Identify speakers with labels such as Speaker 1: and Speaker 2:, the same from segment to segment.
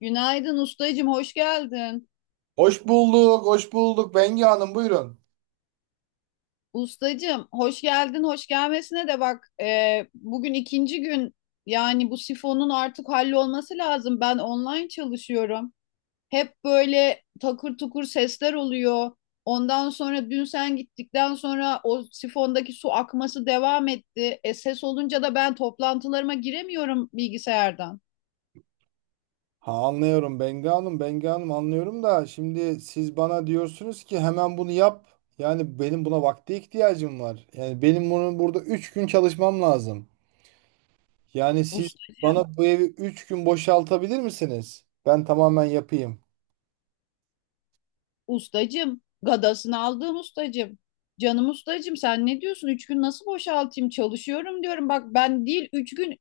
Speaker 1: Günaydın ustacım, hoş geldin.
Speaker 2: Hoş bulduk, hoş bulduk. Bengi Hanım buyurun.
Speaker 1: Ustacım, hoş geldin, hoş gelmesine de bak. Bugün ikinci gün yani bu sifonun artık hallolması lazım. Ben online çalışıyorum. Hep böyle takır tukur sesler oluyor. Ondan sonra dün sen gittikten sonra o sifondaki su akması devam etti. Ses olunca da ben toplantılarıma giremiyorum bilgisayardan.
Speaker 2: Ha, anlıyorum Bengi Hanım anlıyorum da şimdi siz bana diyorsunuz ki hemen bunu yap. Yani benim buna vakte ihtiyacım var. Yani benim bunu burada 3 gün çalışmam lazım. Yani siz bana bu evi 3 gün boşaltabilir misiniz? Ben tamamen yapayım.
Speaker 1: Ustacım, gadasını aldığım ustacım. Canım ustacım sen ne diyorsun? Üç gün nasıl boşaltayım? Çalışıyorum diyorum. Bak ben değil 3 gün,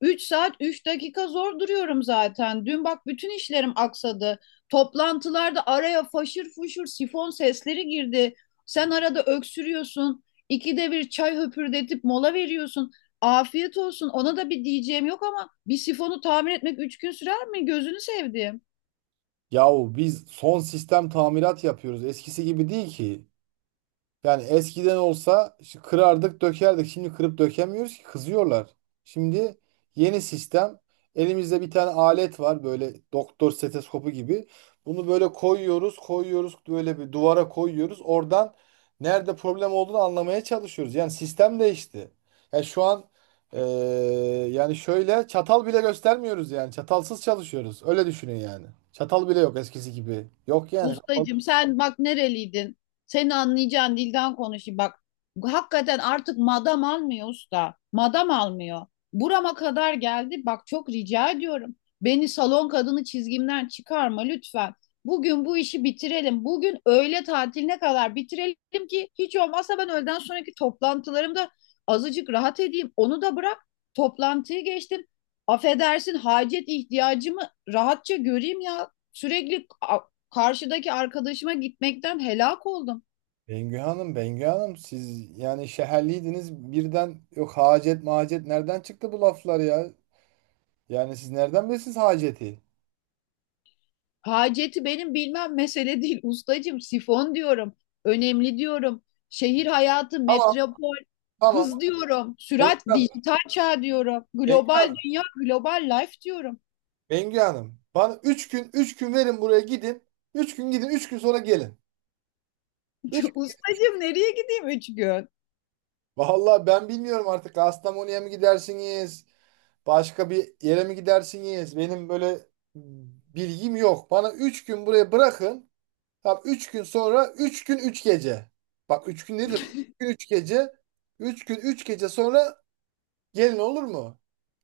Speaker 1: 3 saat, 3 dakika zor duruyorum zaten. Dün bak bütün işlerim aksadı. Toplantılarda araya faşır fuşur sifon sesleri girdi. Sen arada öksürüyorsun. İkide bir çay höpürdetip mola veriyorsun. Afiyet olsun. Ona da bir diyeceğim yok ama bir sifonu tamir etmek 3 gün sürer mi? Gözünü sevdiğim.
Speaker 2: Yahu biz son sistem tamirat yapıyoruz. Eskisi gibi değil ki. Yani eskiden olsa şu kırardık, dökerdik. Şimdi kırıp dökemiyoruz ki kızıyorlar. Şimdi yeni sistem. Elimizde bir tane alet var böyle doktor stetoskopu gibi. Bunu böyle koyuyoruz, böyle bir duvara koyuyoruz. Oradan nerede problem olduğunu anlamaya çalışıyoruz. Yani sistem değişti. Yani şu an eee, yani şöyle çatal bile göstermiyoruz yani. Çatalsız çalışıyoruz. Öyle düşünün yani. Çatal bile yok eskisi gibi. Yok yani
Speaker 1: Ustacığım sen bak nereliydin? Seni anlayacağın dilden konuşayım bak. Hakikaten artık madam almıyor usta. Madam almıyor. Burama kadar geldi. Bak çok rica ediyorum. Beni salon kadını çizgimden çıkarma lütfen. Bugün bu işi bitirelim. Bugün öğle tatiline kadar bitirelim ki hiç olmazsa ben öğleden sonraki toplantılarımda azıcık rahat edeyim. Onu da bırak. Toplantıyı geçtim. Affedersin hacet ihtiyacımı rahatça göreyim ya. Sürekli karşıdaki arkadaşıma gitmekten helak oldum.
Speaker 2: Bengü Hanım siz yani şehirliydiniz birden yok hacet macet nereden çıktı bu laflar ya? Yani siz nereden bilirsiniz haceti?
Speaker 1: Haceti benim bilmem mesele değil. Ustacığım sifon diyorum. Önemli diyorum. Şehir hayatı,
Speaker 2: Tamam
Speaker 1: metropol,
Speaker 2: tamam
Speaker 1: hız diyorum.
Speaker 2: Bengü
Speaker 1: Sürat,
Speaker 2: Hanım,
Speaker 1: dijital çağ diyorum.
Speaker 2: Bengü
Speaker 1: Global
Speaker 2: Hanım,
Speaker 1: dünya, global life diyorum.
Speaker 2: Bengü Hanım. Bana 3 gün 3 gün verin buraya gidin. Üç gün gidin 3 gün sonra gelin. 3.
Speaker 1: Ustacığım nereye gideyim 3 gün?
Speaker 2: Vallahi ben bilmiyorum artık Kastamonu'ya mı gidersiniz? Başka bir yere mi gidersiniz? Benim böyle bilgim yok. Bana 3 gün buraya bırakın. Tamam 3 gün sonra 3 gün 3 gece. Bak 3 gün değil de 3 gün 3 gece. Üç gün 3 gece sonra gelin olur mu?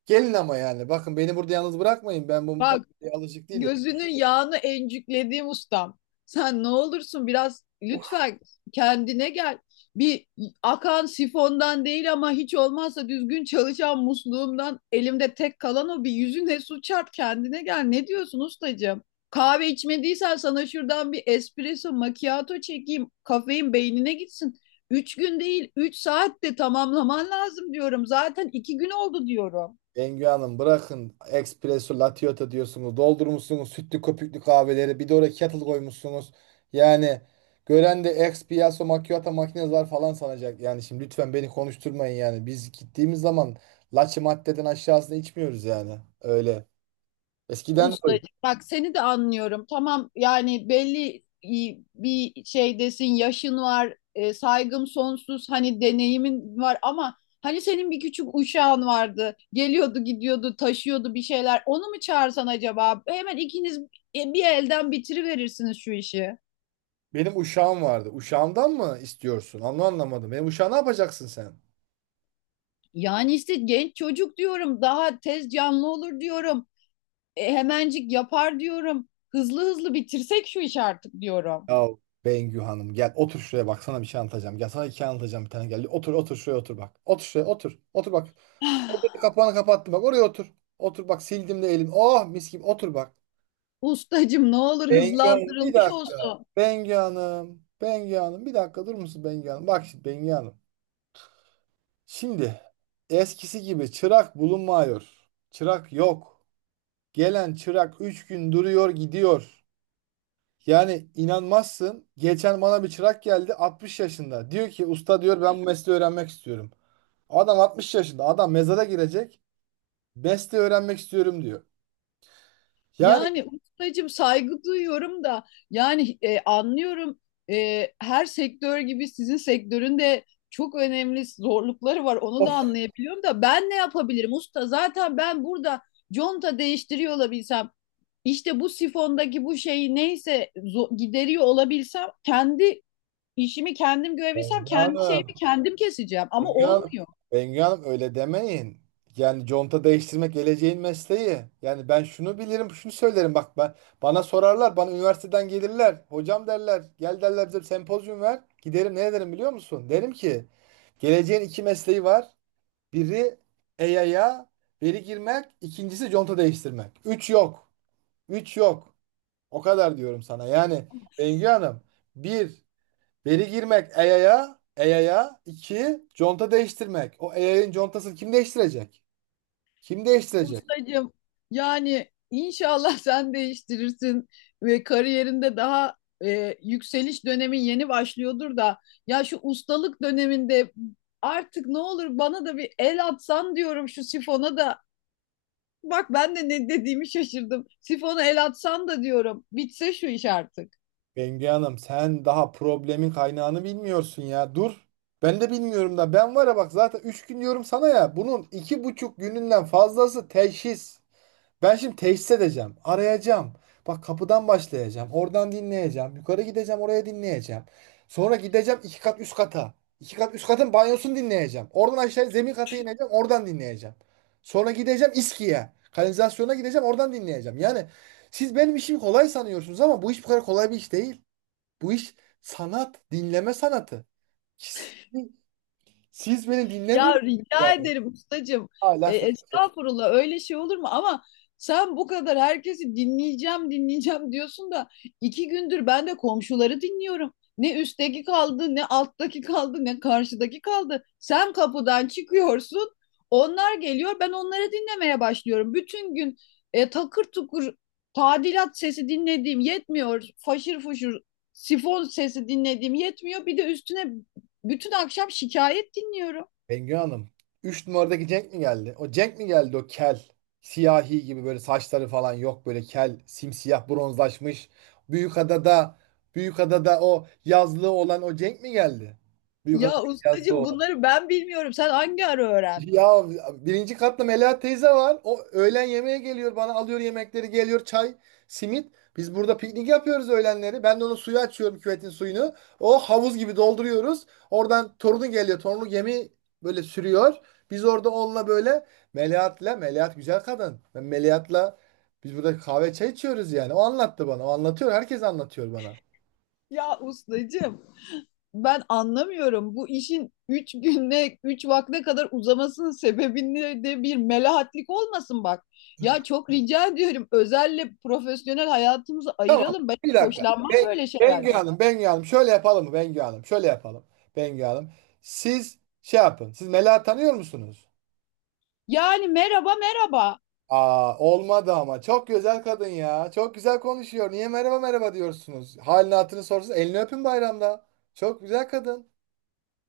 Speaker 2: Gelin ama yani. Bakın beni burada yalnız bırakmayın. Ben bu
Speaker 1: Bak
Speaker 2: maddeye alışık değilim.
Speaker 1: gözünün yağını encüklediğim ustam. Sen ne olursun biraz lütfen kendine gel. Bir akan sifondan değil ama hiç olmazsa düzgün çalışan musluğumdan elimde tek kalan o bir yüzüne su çarp kendine gel. Ne diyorsun ustacığım? Kahve içmediysen sana şuradan bir espresso macchiato çekeyim. Kafein beynine gitsin. 3 gün değil, 3 saatte tamamlaman lazım diyorum. Zaten 2 gün oldu diyorum.
Speaker 2: Bengü Hanım bırakın. Espresso, latte diyorsunuz. Doldurmuşsunuz sütlü köpüklü kahveleri. Bir de oraya kettle koymuşsunuz. Yani gören de espresso macchiato makineler falan sanacak. Yani şimdi lütfen beni konuşturmayın yani. Biz gittiğimiz zaman laçı maddeden aşağısını içmiyoruz yani. Öyle. Eskiden de o.
Speaker 1: Ustacığım bak seni de anlıyorum. Tamam yani belli bir şeydesin, yaşın var, saygım sonsuz, hani deneyimin var ama hani senin bir küçük uşağın vardı. Geliyordu, gidiyordu, taşıyordu bir şeyler. Onu mu çağırsan acaba? Hemen ikiniz bir elden bitiriverirsiniz şu işi.
Speaker 2: Benim uşağım vardı. Uşağımdan mı istiyorsun? Onu anlamadım. Benim uşağı ne yapacaksın sen?
Speaker 1: Yani işte genç çocuk diyorum, daha tez canlı olur diyorum. Hemencik yapar diyorum. Hızlı hızlı bitirsek şu işi artık diyorum.
Speaker 2: Ya Bengü Hanım gel otur şuraya bak sana bir şey anlatacağım. Gel sana hikaye anlatacağım bir tane gel. Otur otur şuraya otur bak. Otur şuraya otur. Otur bak. Otur, kapağını kapattım bak oraya otur. Otur bak sildim de elim. Oh mis gibi otur bak.
Speaker 1: Ustacım ne olur
Speaker 2: Bengü Hanım bir
Speaker 1: hızlandırılmış
Speaker 2: dakika.
Speaker 1: olsun.
Speaker 2: Bengü Hanım. Bengü Hanım bir dakika durur musun Bengü Hanım? Bak şimdi Bengü Hanım. Şimdi eskisi gibi çırak bulunmuyor. Çırak yok. Gelen çırak 3 gün duruyor gidiyor. Yani inanmazsın. Geçen bana bir çırak geldi 60 yaşında. Diyor ki usta diyor ben bu mesleği öğrenmek istiyorum. Adam 60 yaşında. Adam mezara girecek. Mesleği öğrenmek istiyorum diyor. Yani
Speaker 1: Yani ustacım saygı duyuyorum da yani anlıyorum, her sektör gibi sizin sektörün de çok önemli zorlukları var. Onu da
Speaker 2: oh,
Speaker 1: anlayabiliyorum da ben ne yapabilirim usta? Zaten ben burada conta değiştiriyor olabilsem işte bu sifondaki bu şeyi neyse gideriyor olabilsem kendi İşimi kendim görebilsem
Speaker 2: Bengi
Speaker 1: kendi
Speaker 2: Hanım,
Speaker 1: şeyimi kendim keseceğim ama
Speaker 2: Bengi Hanım,
Speaker 1: olmuyor.
Speaker 2: Bengi Hanım öyle demeyin. Yani conta değiştirmek geleceğin mesleği. Yani ben şunu bilirim, şunu söylerim. Bak ben bana sorarlar, bana üniversiteden gelirler. Hocam derler, gel derler bize bir sempozyum ver. Giderim ne ederim biliyor musun? Derim ki geleceğin iki mesleği var. Biri EYA'ya veri girmek, ikincisi conta değiştirmek. Üç yok. Üç yok. O kadar diyorum sana. Yani Bengü Hanım, bir veri girmek EYA'ya, İki conta değiştirmek. O EYA'nın contasını kim değiştirecek? Kim değiştirecek?
Speaker 1: Ustacığım yani inşallah sen değiştirirsin ve kariyerinde daha yükseliş dönemin yeni başlıyordur da ya şu ustalık döneminde artık ne olur bana da bir el atsan diyorum şu sifona da. Bak ben de ne dediğimi şaşırdım. Sifona el atsan da diyorum. Bitse şu iş artık.
Speaker 2: Bengü Hanım, sen daha problemin kaynağını bilmiyorsun ya. Dur. Ben de bilmiyorum da ben var ya bak zaten 3 gün diyorum sana ya. Bunun 2,5 gününden fazlası teşhis. Ben şimdi teşhis edeceğim, arayacağım. Bak kapıdan başlayacağım, oradan dinleyeceğim, yukarı gideceğim, oraya dinleyeceğim. Sonra gideceğim iki kat üst kata. İki kat üst katın banyosunu dinleyeceğim. Oradan aşağı zemin kata ineceğim, oradan dinleyeceğim. Sonra gideceğim İSKİ'ye, kanalizasyona gideceğim, oradan dinleyeceğim. Yani siz benim işimi kolay sanıyorsunuz ama bu iş bu kadar kolay bir iş değil. Bu iş sanat, dinleme sanatı. Siz, siz beni
Speaker 1: Ya
Speaker 2: dinlemiyorsunuz
Speaker 1: rica
Speaker 2: yani.
Speaker 1: ederim ustacığım.
Speaker 2: Hala
Speaker 1: E,
Speaker 2: söylüyorum.
Speaker 1: estağfurullah öyle şey olur mu? Ama sen bu kadar herkesi dinleyeceğim dinleyeceğim diyorsun da iki gündür ben de komşuları dinliyorum. Ne üstteki kaldı, ne alttaki kaldı, ne karşıdaki kaldı. Sen kapıdan çıkıyorsun, onlar geliyor, ben onları dinlemeye başlıyorum. Bütün gün takır tukur tadilat sesi dinlediğim yetmiyor, faşır fuşur sifon sesi dinlediğim yetmiyor. Bir de üstüne bütün akşam şikayet dinliyorum.
Speaker 2: Bengü Hanım. 3 numaradaki Cenk mi geldi? O Cenk mi geldi o kel? Siyahi gibi böyle saçları falan yok böyle kel, simsiyah, bronzlaşmış. Büyükada'da Büyükada'da o yazlığı olan o Cenk mi geldi? Büyükada'da
Speaker 1: Ya
Speaker 2: yazlığı
Speaker 1: ustacığım
Speaker 2: olan.
Speaker 1: bunları ben bilmiyorum. Sen hangi ara öğrendin?
Speaker 2: Ya birinci katta Melahat teyze var. O öğlen yemeğe geliyor bana alıyor yemekleri geliyor çay, simit. Biz burada piknik yapıyoruz öğlenleri. Ben de onu suyu açıyorum küvetin suyunu. O havuz gibi dolduruyoruz. Oradan torunu geliyor. Torunu gemi böyle sürüyor. Biz orada onunla böyle Melahat'la Melahat güzel kadın. Ben Melahat'la Biz burada kahve çay içiyoruz yani. O anlattı bana. O anlatıyor. Herkes anlatıyor bana.
Speaker 1: Ya ustacığım ben anlamıyorum. Bu işin üç günde, üç vakte kadar uzamasının sebebinde de bir melahatlik olmasın bak. Ya çok rica ediyorum özelle profesyonel hayatımızı
Speaker 2: Tamam.
Speaker 1: ayıralım. Ben
Speaker 2: Bir
Speaker 1: hiç
Speaker 2: dakika.
Speaker 1: hoşlanmam böyle
Speaker 2: Bengü
Speaker 1: şeylerden.
Speaker 2: Hanım, Bengü Hanım. Şöyle yapalım mı Bengü Hanım? Şöyle yapalım. Bengü Hanım. Siz şey yapın. Siz Mela tanıyor musunuz?
Speaker 1: Yani merhaba merhaba.
Speaker 2: Aa, olmadı ama. Çok güzel kadın ya. Çok güzel konuşuyor. Niye merhaba merhaba diyorsunuz? Halini hatırını sorsanız elini öpün bayramda. Çok güzel kadın.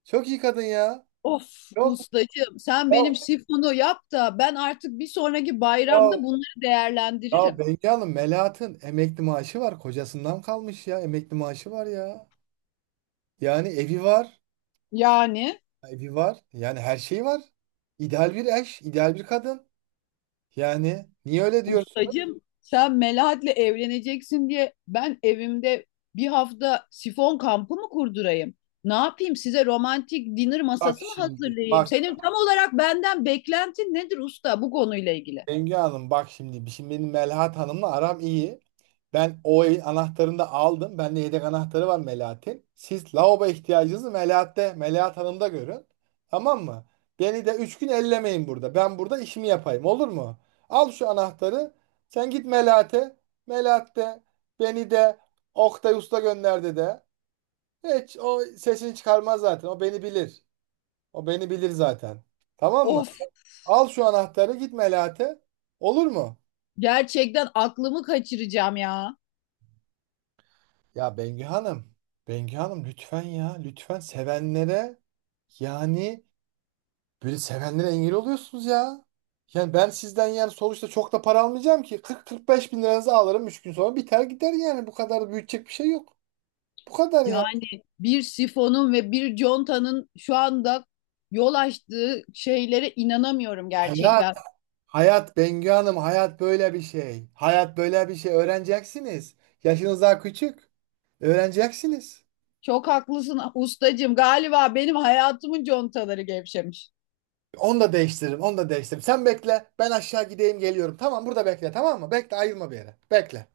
Speaker 2: Çok iyi kadın ya.
Speaker 1: Of
Speaker 2: Çok.
Speaker 1: ustacığım sen
Speaker 2: Ya,
Speaker 1: benim sifonu yap da ben artık bir sonraki
Speaker 2: ya,
Speaker 1: bayramda bunları
Speaker 2: ya
Speaker 1: değerlendiririm.
Speaker 2: Bengü Hanım Melahat'ın emekli maaşı var. Kocasından kalmış ya. Emekli maaşı var ya. Yani evi var.
Speaker 1: Yani
Speaker 2: Evi var. Yani her şeyi var. İdeal bir eş, ideal bir kadın. Yani niye öyle diyorsunuz?
Speaker 1: ustacım sen Melahat'le evleneceksin diye ben evimde bir hafta sifon kampı mı kurdurayım? Ne yapayım size romantik dinner
Speaker 2: Bak
Speaker 1: masası mı
Speaker 2: şimdi.
Speaker 1: hazırlayayım?
Speaker 2: Bak
Speaker 1: Senin tam olarak benden beklentin nedir usta bu konuyla ilgili?
Speaker 2: Bengü Hanım bak şimdi. Şimdi benim Melahat Hanım'la aram iyi. Ben o evin anahtarını da aldım. Bende yedek anahtarı var Melahat'in. Siz lavabo ihtiyacınızı Melahat'te, Melahat Hanım'da görün. Tamam mı? Beni de 3 gün ellemeyin burada. Ben burada işimi yapayım. Olur mu? Al şu anahtarı. Sen git Melahat'e. Melahat beni de Oktay Usta gönderdi de. Hiç o sesini çıkarmaz zaten. O beni bilir. O beni bilir zaten. Tamam mı?
Speaker 1: Of,
Speaker 2: Al şu anahtarı git Melahat'e. Olur mu?
Speaker 1: gerçekten aklımı kaçıracağım ya.
Speaker 2: Ya Bengü Hanım. Bengü Hanım lütfen ya. Lütfen sevenlere yani böyle sevenlere engel oluyorsunuz ya. Yani ben sizden yani sonuçta çok da para almayacağım ki. 40-45 bin liranızı alırım. 3 gün sonra biter gider yani. Bu kadar büyütecek bir şey yok. Bu kadar ya.
Speaker 1: Yani bir sifonun ve bir contanın şu anda yol açtığı şeylere inanamıyorum
Speaker 2: Hayır.
Speaker 1: gerçekten.
Speaker 2: Hayat Bengü Hanım, hayat böyle bir şey. Hayat böyle bir şey. Öğreneceksiniz. Yaşınız daha küçük. Öğreneceksiniz.
Speaker 1: Çok haklısın ustacığım. Galiba benim hayatımın contaları gevşemiş.
Speaker 2: Onu da değiştiririm, onu da değiştiririm. Sen bekle, ben aşağı gideyim geliyorum. Tamam, burada bekle, tamam mı? Bekle, ayrılma bir yere. Bekle.